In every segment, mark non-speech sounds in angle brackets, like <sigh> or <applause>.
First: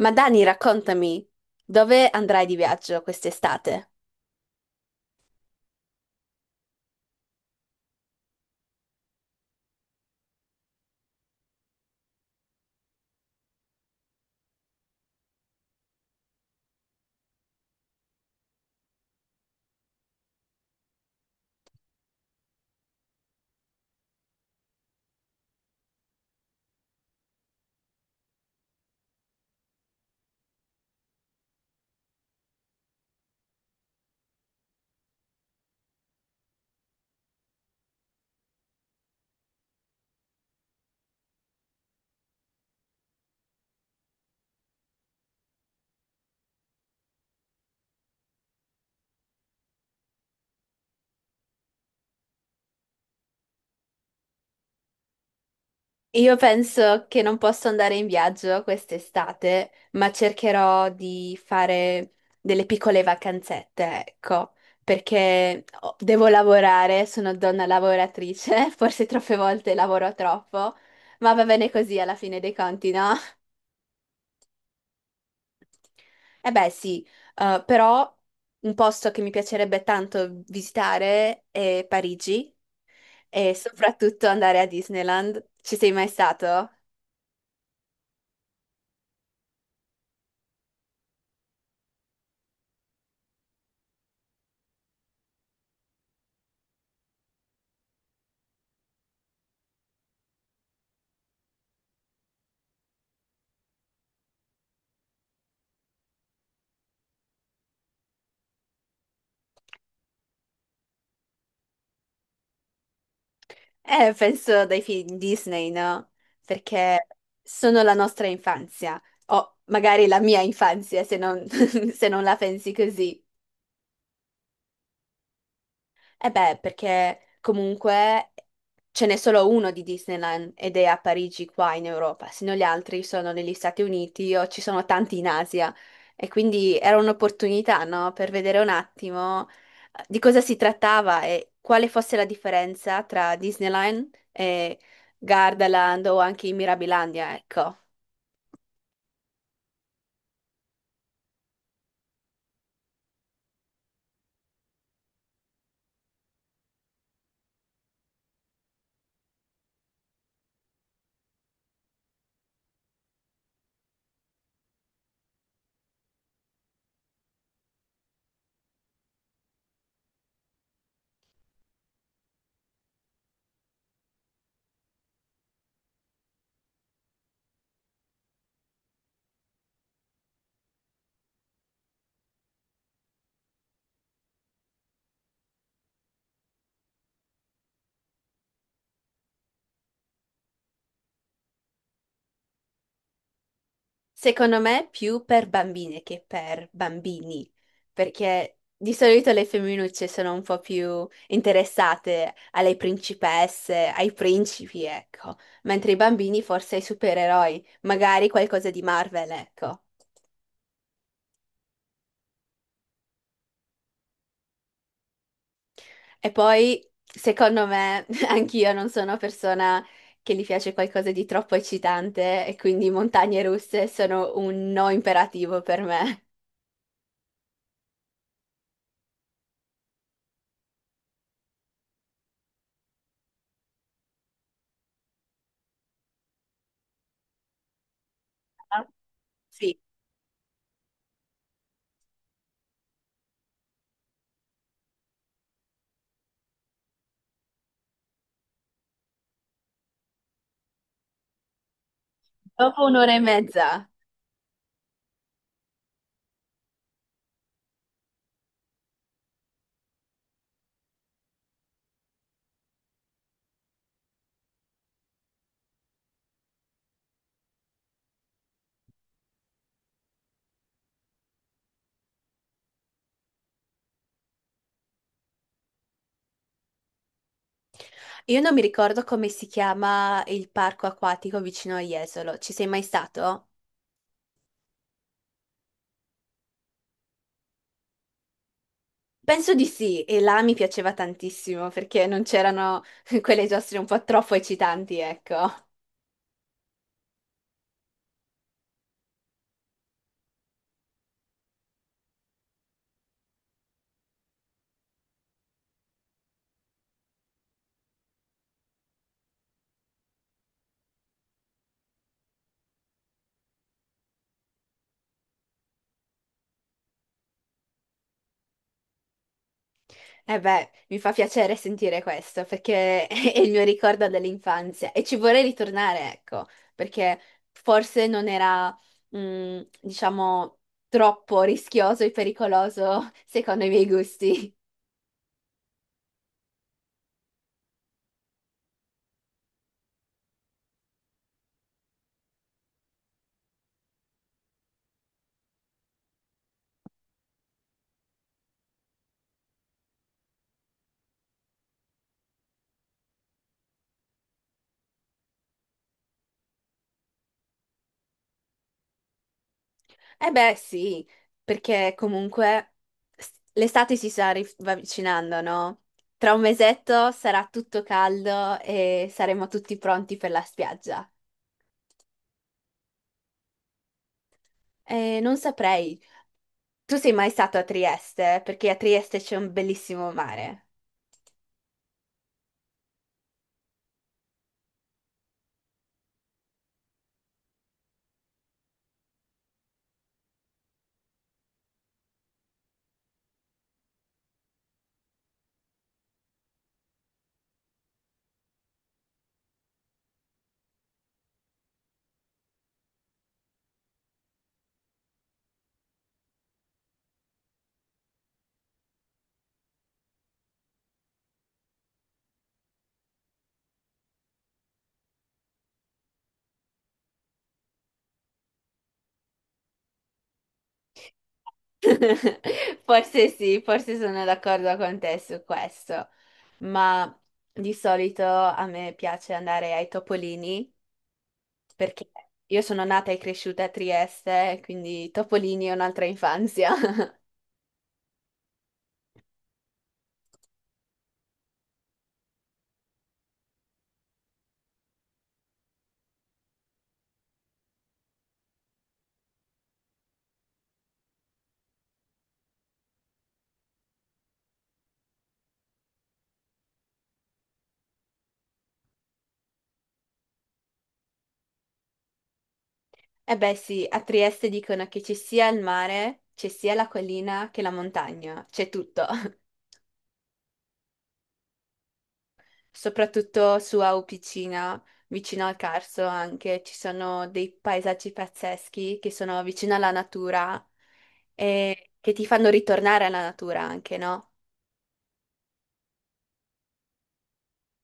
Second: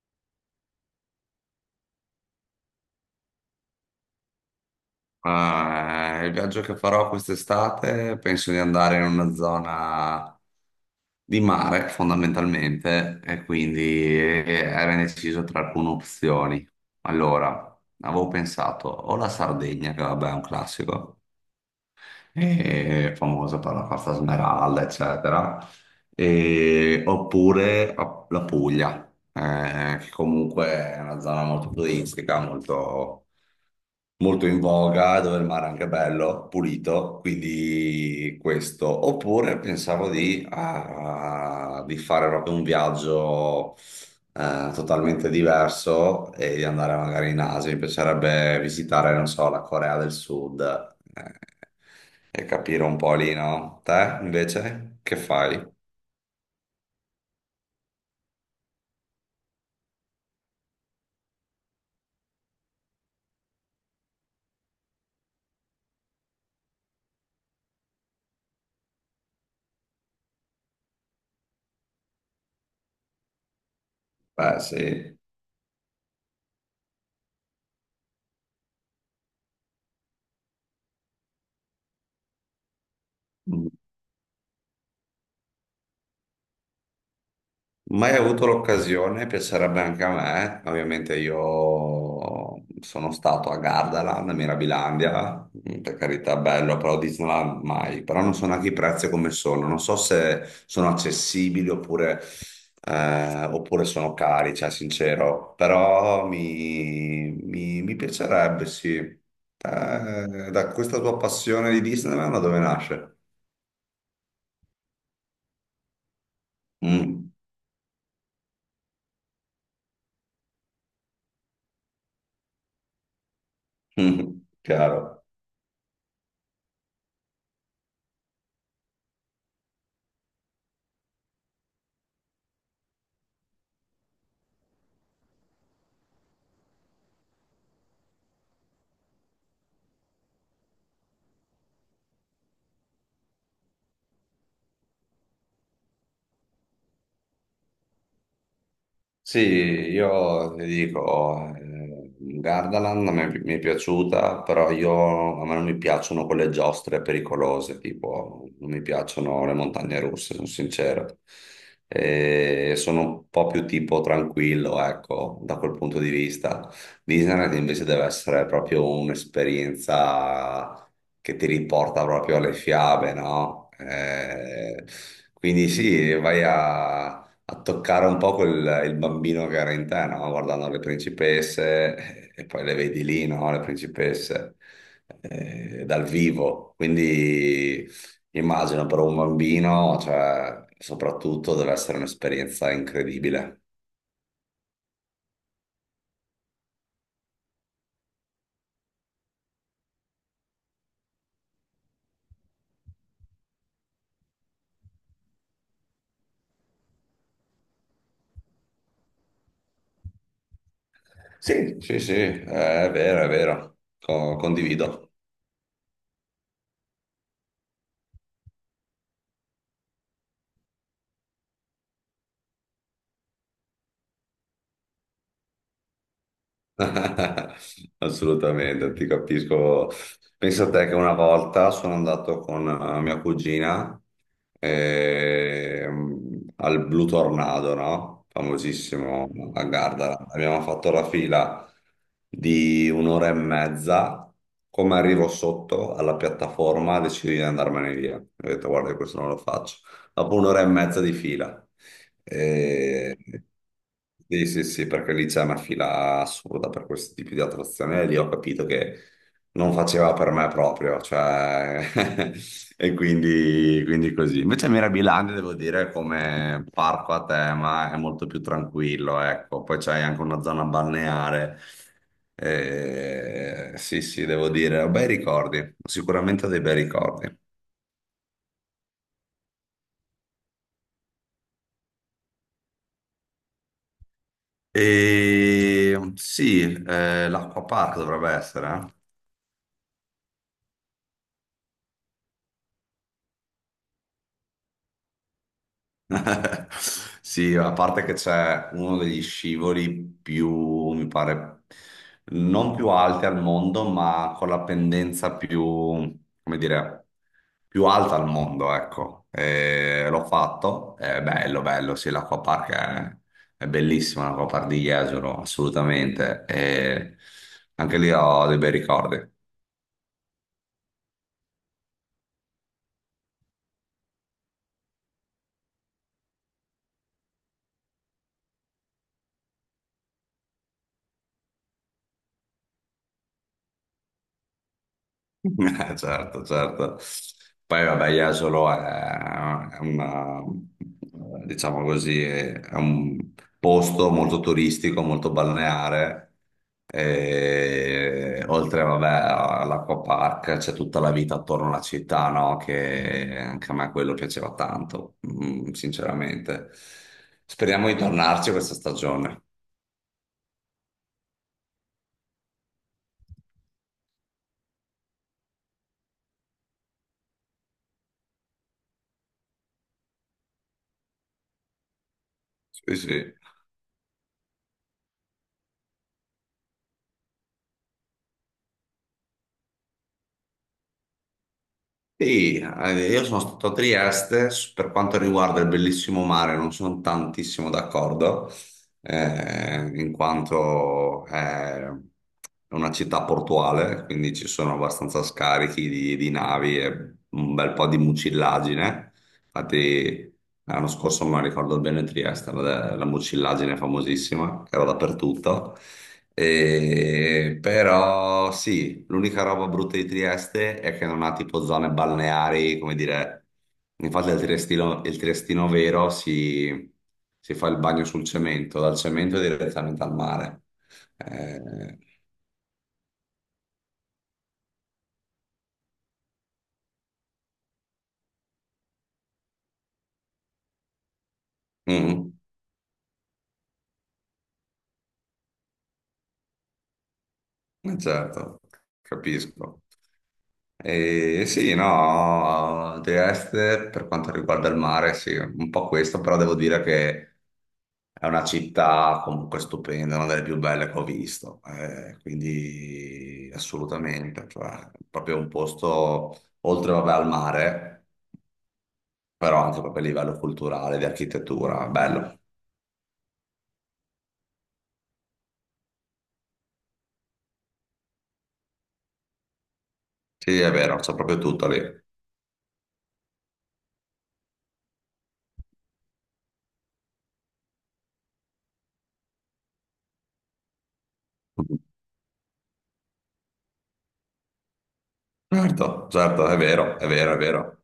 Ma Dani, raccontami, dove andrai di viaggio quest'estate? Il viaggio che farò quest'estate penso di andare in una zona di mare fondamentalmente e quindi era indeciso tra alcune opzioni. Allora, avevo pensato o la Sardegna, che vabbè è un classico, è famosa per la Costa Smeralda, eccetera, la Puglia, che comunque è una zona molto turistica, molto in voga, dove il mare è anche bello, pulito, quindi questo. Oppure pensavo di fare proprio un viaggio totalmente diverso e di andare magari in Asia. Mi piacerebbe visitare, non so, la Corea del Sud eh, e capire un po' lì, no? Te invece che fai? Io penso che non posso andare in viaggio quest'estate, ma cercherò di fare delle piccole vacanzette, ecco, perché devo lavorare, sono donna lavoratrice, <laughs> forse troppe volte lavoro troppo, ma va bene così alla fine dei conti, no? <laughs> Beh, sì. Eh beh, sì, però un posto che mi piacerebbe tanto visitare è Parigi. E soprattutto andare a Disneyland. Ci sei mai stato? Mai avuto l'occasione, piacerebbe anche a me. Ovviamente io sono stato a Gardaland, a Mirabilandia, per carità, bello, però Disneyland mai. Però non so neanche i prezzi come sono, non so se sono accessibili oppure, oppure sono cari, cioè sincero. Però mi piacerebbe, sì. Da questa tua passione di Disneyland, da dove nasce? Penso dai film Disney, no? Perché Mm. sono la nostra infanzia, o magari la mia infanzia, se non, <laughs> se non la pensi così. <laughs> Chiaro. Eh beh, perché comunque ce n'è solo uno di Disneyland ed è a Parigi qua in Europa, se no gli altri sono negli Stati Uniti o ci sono tanti in Asia. E quindi era un'opportunità, no? Per vedere un attimo di cosa si trattava e quale fosse la differenza tra Disneyland e Gardaland o anche in Mirabilandia, ecco. Sì, io ti dico, Gardaland a me mi è piaciuta, però io, a me non mi piacciono quelle giostre pericolose, tipo non mi piacciono le montagne russe, sono sincero. E sono un po' più tipo tranquillo, ecco, da quel punto di vista. Disneyland invece deve essere proprio un'esperienza che ti riporta proprio alle fiabe, no? Quindi sì, vai a toccare un po' quel, il bambino che era in te, no? Guardando le principesse e poi le vedi lì, no? Le principesse dal vivo. Quindi immagino per un bambino, cioè, soprattutto deve essere un'esperienza incredibile. Secondo me più per bambine che per bambini, perché di solito le femminucce sono un po' più interessate alle principesse, ai principi, ecco, mentre i bambini forse ai supereroi, magari qualcosa di Marvel, ecco. Sì, sì, sì, è vero, condivido. E poi, secondo me, <laughs> anch'io non sono persona che gli piace qualcosa di troppo eccitante e quindi montagne russe sono un no imperativo per me. <laughs> Assolutamente, ti capisco. Pensa a te che una volta sono andato con mia cugina al Blue Tornado, no? Ah, Famosissimo a sì, Gardara. Abbiamo fatto la fila di un'ora e mezza. Come arrivo sotto alla piattaforma, decido di andarmene via. Ho detto, guarda, questo non lo faccio dopo un'ora e mezza di fila. dopo un'ora Eh, e mezza. sì, sì, sì, perché lì c'è una fila assurda per questi tipi di attrazioni e lì ho capito che non faceva per me proprio, cioè, <laughs> e quindi così. Invece Mirabilandia, devo dire, come parco a tema è molto più tranquillo, ecco. Poi c'hai anche una zona balneare. Sì, sì, devo dire, ho bei ricordi, sicuramente ho dei bei ricordi. Io non mi ricordo come si chiama il parco acquatico vicino a Jesolo. Ci sei mai stato? E sì, l'Acqua Park dovrebbe essere. Penso di sì, e là mi piaceva tantissimo perché non c'erano <laughs> quelle giostre un po' troppo eccitanti, ecco. Eh. <laughs> Sì, a parte che c'è uno degli scivoli più, mi pare, non più alti al mondo, ma con la pendenza più, come dire, più alta al mondo, ecco. E l'ho fatto, è bello, bello, sì, è bellissima, l'Acqua Park di Jesolo, assolutamente. E anche lì ho dei bei ricordi. E beh, mi fa piacere sentire questo perché <laughs> è il mio ricordo dell'infanzia e ci vorrei ritornare, ecco, perché forse non era, mm, diciamo, troppo rischioso e pericoloso <laughs> secondo i miei gusti. Certo, certo. Poi vabbè, Jesolo è una, diciamo così, è un posto molto turistico, molto balneare. E oltre, vabbè, all'acquapark c'è tutta la vita attorno alla città, no? Che anche a me quello piaceva tanto, mm, sinceramente. Speriamo di tornarci questa stagione. Eh beh, sì, perché comunque l'estate si sta avvicinando, no? Tra un mesetto sarà tutto caldo e saremo tutti pronti per la spiaggia. Sì, sì. Non saprei. Tu sei mai stato a Trieste? Perché a Trieste c'è un bellissimo mare. Sì, io sono stato a Trieste, per quanto riguarda il bellissimo mare non sono tantissimo d'accordo, in quanto è una città portuale, quindi ci sono abbastanza scarichi di navi e un bel po' di mucillagine. Infatti, l'anno scorso, non ricordo bene, Trieste, la mucillaggine famosissima, che era dappertutto. Però sì, l'unica roba brutta di Trieste è che non ha tipo zone balneari, come dire, infatti il triestino vero si fa il bagno sul cemento, dal cemento direttamente al mare. Eh, <laughs> Forse sì, forse sono d'accordo con te su questo, ma di solito a me piace andare ai Topolini perché mm, io sono nata e cresciuta a Trieste, quindi Topolini è un'altra infanzia. <laughs> Certo, capisco. E sì, no, The Est per quanto riguarda il mare, sì, un po' questo, però devo dire che è una città comunque stupenda, una delle più belle che ho visto, quindi assolutamente, cioè, proprio un posto oltre vabbè, al mare, però anche proprio a livello culturale, di architettura, bello. E beh sì, a Trieste dicono che ci sia il mare, c'è sia la collina che la montagna, c'è tutto. <laughs> Sì, è vero, c'è proprio tutto lì. Soprattutto su Aupicina, vicino al Carso anche, ci sono dei paesaggi pazzeschi che sono vicino alla natura e che ti fanno ritornare alla natura anche, no? Certo, certo, è vero, è vero, è vero.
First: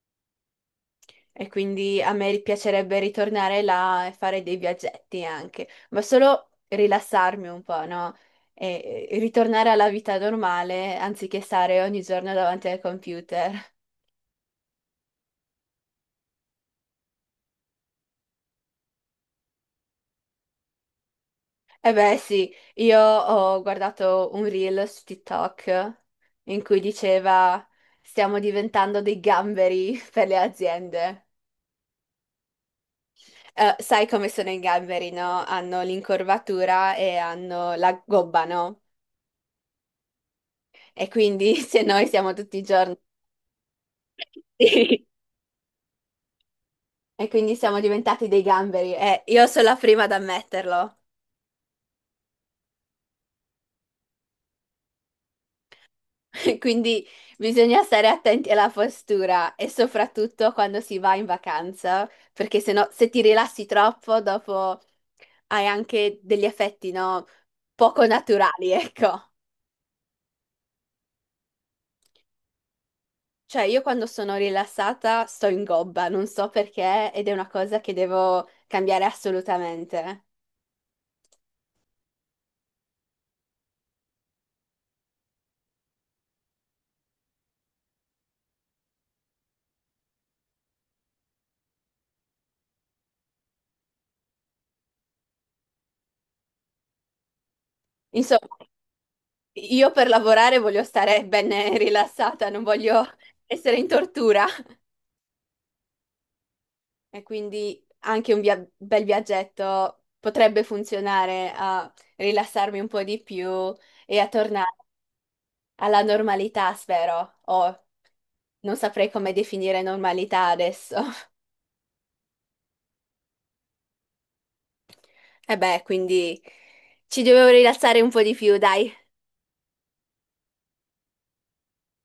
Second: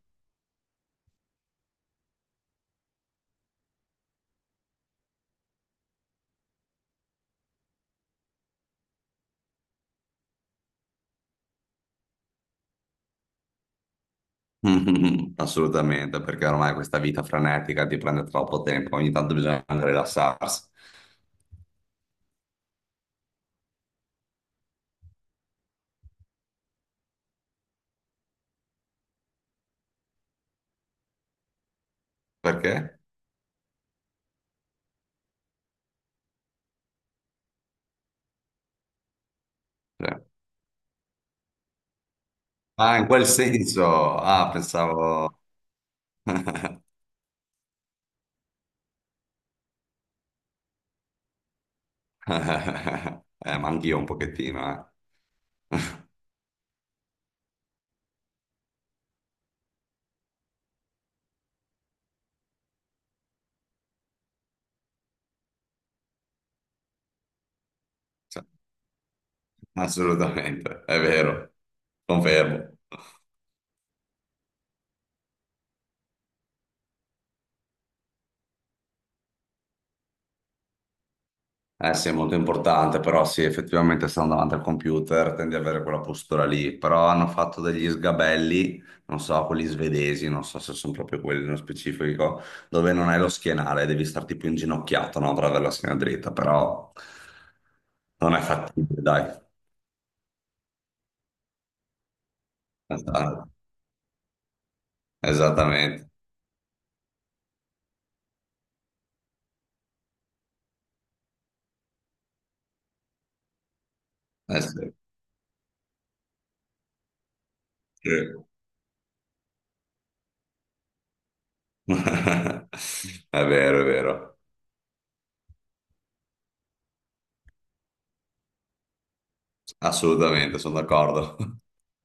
E quindi a me piacerebbe ritornare là e fare dei viaggetti anche, ma solo rilassarmi un po', no? E ritornare alla vita normale anziché stare ogni giorno davanti al computer. <laughs> <laughs> Mhm, assolutamente, perché ormai questa vita frenetica ti prende troppo tempo, ogni tanto bisogna anche rilassarsi. E beh, sì, io ho guardato un reel su TikTok in cui diceva stiamo diventando dei gamberi <laughs> per le aziende. Perché? Sai come sono i gamberi, no? Hanno l'incorvatura e hanno la gobba, no? Cioè, E quindi <laughs> se noi siamo tutti i giorni ah, in quel senso. Ah, sì. <laughs> pensavo... E quindi siamo diventati dei gamberi. Io sono la prima ad ammetterlo. <laughs> Ma anch'io un pochettino, eh. <laughs> <laughs> Quindi bisogna stare attenti alla postura e soprattutto quando si va in vacanza, perché se no, se ti rilassi troppo, dopo hai anche degli effetti, no? Poco Cioè, naturali, ecco. assolutamente, è vero, confermo. Cioè, io quando sono rilassata sto in gobba, non so perché, ed è una cosa che devo cambiare assolutamente. Eh sì, è molto importante, però sì, effettivamente stando davanti al computer tendi ad avere quella postura lì, però hanno fatto degli sgabelli, non so, quelli svedesi, non so se sono proprio quelli nello specifico, dove non hai lo schienale, devi starti più inginocchiato, no, per avere la schiena dritta, però non è Insomma. fattibile, dai. Io per lavorare voglio stare ben rilassata, non voglio Esatto. essere in tortura Esattamente. e quindi anche un bel viaggetto potrebbe funzionare a rilassarmi un po' di più e a Eh tornare sì. alla normalità, spero, o Sì. non saprei come definire normalità adesso. <laughs> <laughs> È vero, E beh, quindi ci devo rilassare un po' di più, dai. assolutamente, sono d'accordo.